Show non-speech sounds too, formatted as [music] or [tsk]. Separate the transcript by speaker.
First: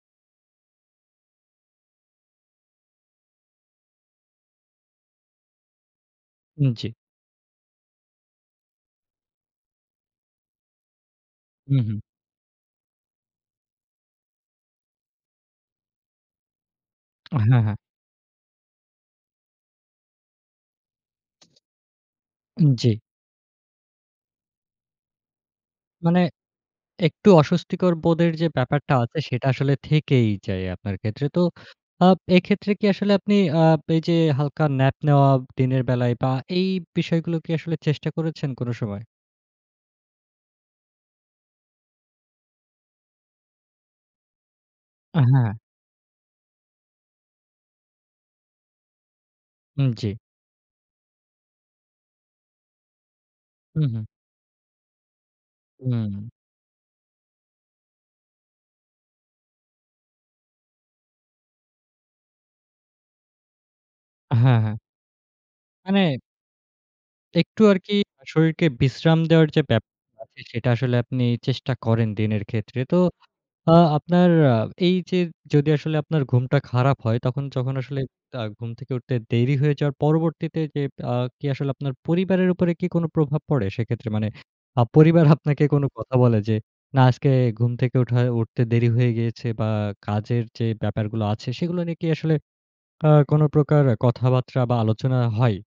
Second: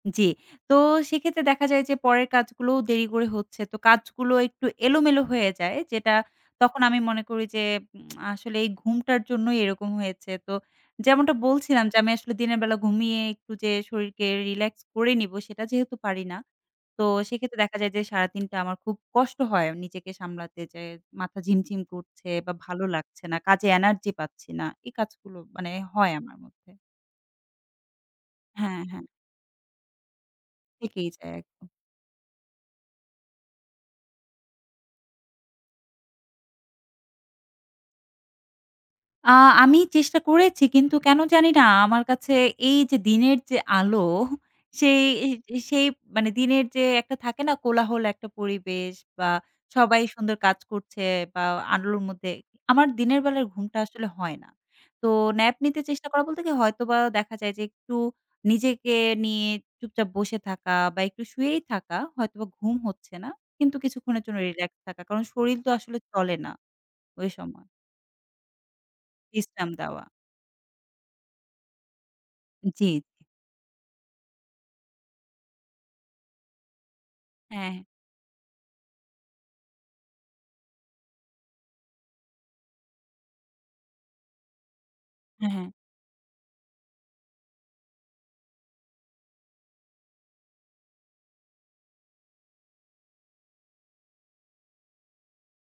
Speaker 1: জি, তো সেক্ষেত্রে দেখা যায় যে পরের কাজগুলোও দেরি করে হচ্ছে। তো কাজগুলো একটু [tsk] এলোমেলো হয়ে যায় যেটা
Speaker 2: উম
Speaker 1: তখন
Speaker 2: জি।
Speaker 1: আমি মনে করি যে উম আসলে এই ঘুমটার জন্যই এরকম হয়েছে। তো যেমনটা
Speaker 2: হু,
Speaker 1: বলছিলাম, যে
Speaker 2: হু।
Speaker 1: আমি আসলে দিনের বেলা ঘুমিয়ে একটু যে শরীরকে রিল্যাক্স করে নিবো, সেটা যেহেতু পারি না তো
Speaker 2: আ
Speaker 1: সেক্ষেত্রে
Speaker 2: হ্যাঁ, হ্যাঁ।
Speaker 1: দেখা যায় যে সারাদিনটা আমার খুব কষ্ট হয় নিজেকে সামলাতে। যে মাথা ঝিমঝিম করছে বা
Speaker 2: উম
Speaker 1: ভালো
Speaker 2: জি।
Speaker 1: লাগছে না কাজে এনার্জি পাচ্ছি না এই কাজগুলো মানে হয়
Speaker 2: মানে
Speaker 1: আমার মধ্যে।
Speaker 2: একটু অস্বস্তিকর বোধের যে
Speaker 1: হ্যাঁ,
Speaker 2: ব্যাপারটা
Speaker 1: হ্যাঁ।
Speaker 2: আছে, সেটা আসলে থেকেই যায় আপনার
Speaker 1: থেকেই
Speaker 2: ক্ষেত্রে।
Speaker 1: যায়
Speaker 2: তো
Speaker 1: একদম।
Speaker 2: আপ এক্ষেত্রে কি আসলে আপনি আ পে যে হালকা ন্যাপ নেওয়া দিনের বেলায় বা এই বিষয়গুলো কি আসলে চেষ্টা করেছেন কোন সময়?
Speaker 1: আ আমি চেষ্টা করেছি কিন্তু কেন জানি না আমার কাছে এই যে দিনের যে আলো, সেই,
Speaker 2: আ হ্যাঁ।
Speaker 1: সেই মানে দিনের যে একটা থাকে না? কোলাহল একটা পরিবেশ বা
Speaker 2: উম
Speaker 1: সবাই
Speaker 2: জি।
Speaker 1: সুন্দর কাজ করছে বা আলোর মধ্যে, আমার দিনের বেলায় ঘুমটা
Speaker 2: হুম, হুম।
Speaker 1: আসলে হয় না। তো ন্যাপ নিতে চেষ্টা
Speaker 2: হুম।
Speaker 1: করা বলতে কি? হয়তোবা দেখা যায় যে একটু নিজেকে নিয়ে চুপচাপ বসে থাকা বা একটু শুয়েই থাকা, হয়তোবা ঘুম হচ্ছে না। কিন্তু কিছুক্ষণের জন্য
Speaker 2: হ্যাঁ, হ্যাঁ।
Speaker 1: রিল্যাক্স থাকা। কারণ শরির তো আসলে
Speaker 2: মানে
Speaker 1: চলে না ওই
Speaker 2: একটু
Speaker 1: সময়।
Speaker 2: আরকি শরীরকে বিশ্রাম দেওয়ার যে
Speaker 1: বিশ্রাম
Speaker 2: ব্যাপার
Speaker 1: দেওয়া।
Speaker 2: আছে সেটা আসলে আপনি চেষ্টা করেন দিনের ক্ষেত্রে।
Speaker 1: জি,
Speaker 2: তো
Speaker 1: জি।
Speaker 2: আ আপনার আ এই যে যদি আসলে আপনার ঘুমটা খারাপ হয় তখন যখন
Speaker 1: হ্যাঁ।
Speaker 2: আসলে তা ঘুম থেকে উঠতে দেরি হয়ে যাওয়ার পরবর্তীতে যে আ কি আসলে আপনার পরিবারের উপরে কি কোন প্রভাব পড়ে সেক্ষেত্রে? মানে আ পরিবার
Speaker 1: হ্যাঁ,
Speaker 2: আপনাকে
Speaker 1: হ্যাঁ।
Speaker 2: কোন কথা বলে যে না আজকে ঘুম থেকে ওঠায় উঠতে দেরি হয়ে গিয়েছে বা কাজের যে ব্যাপারগুলো আছে সেগুলো নিয়ে কি আসলে আ কোন প্রকার কথাবার্তা বা আলোচনা হয়?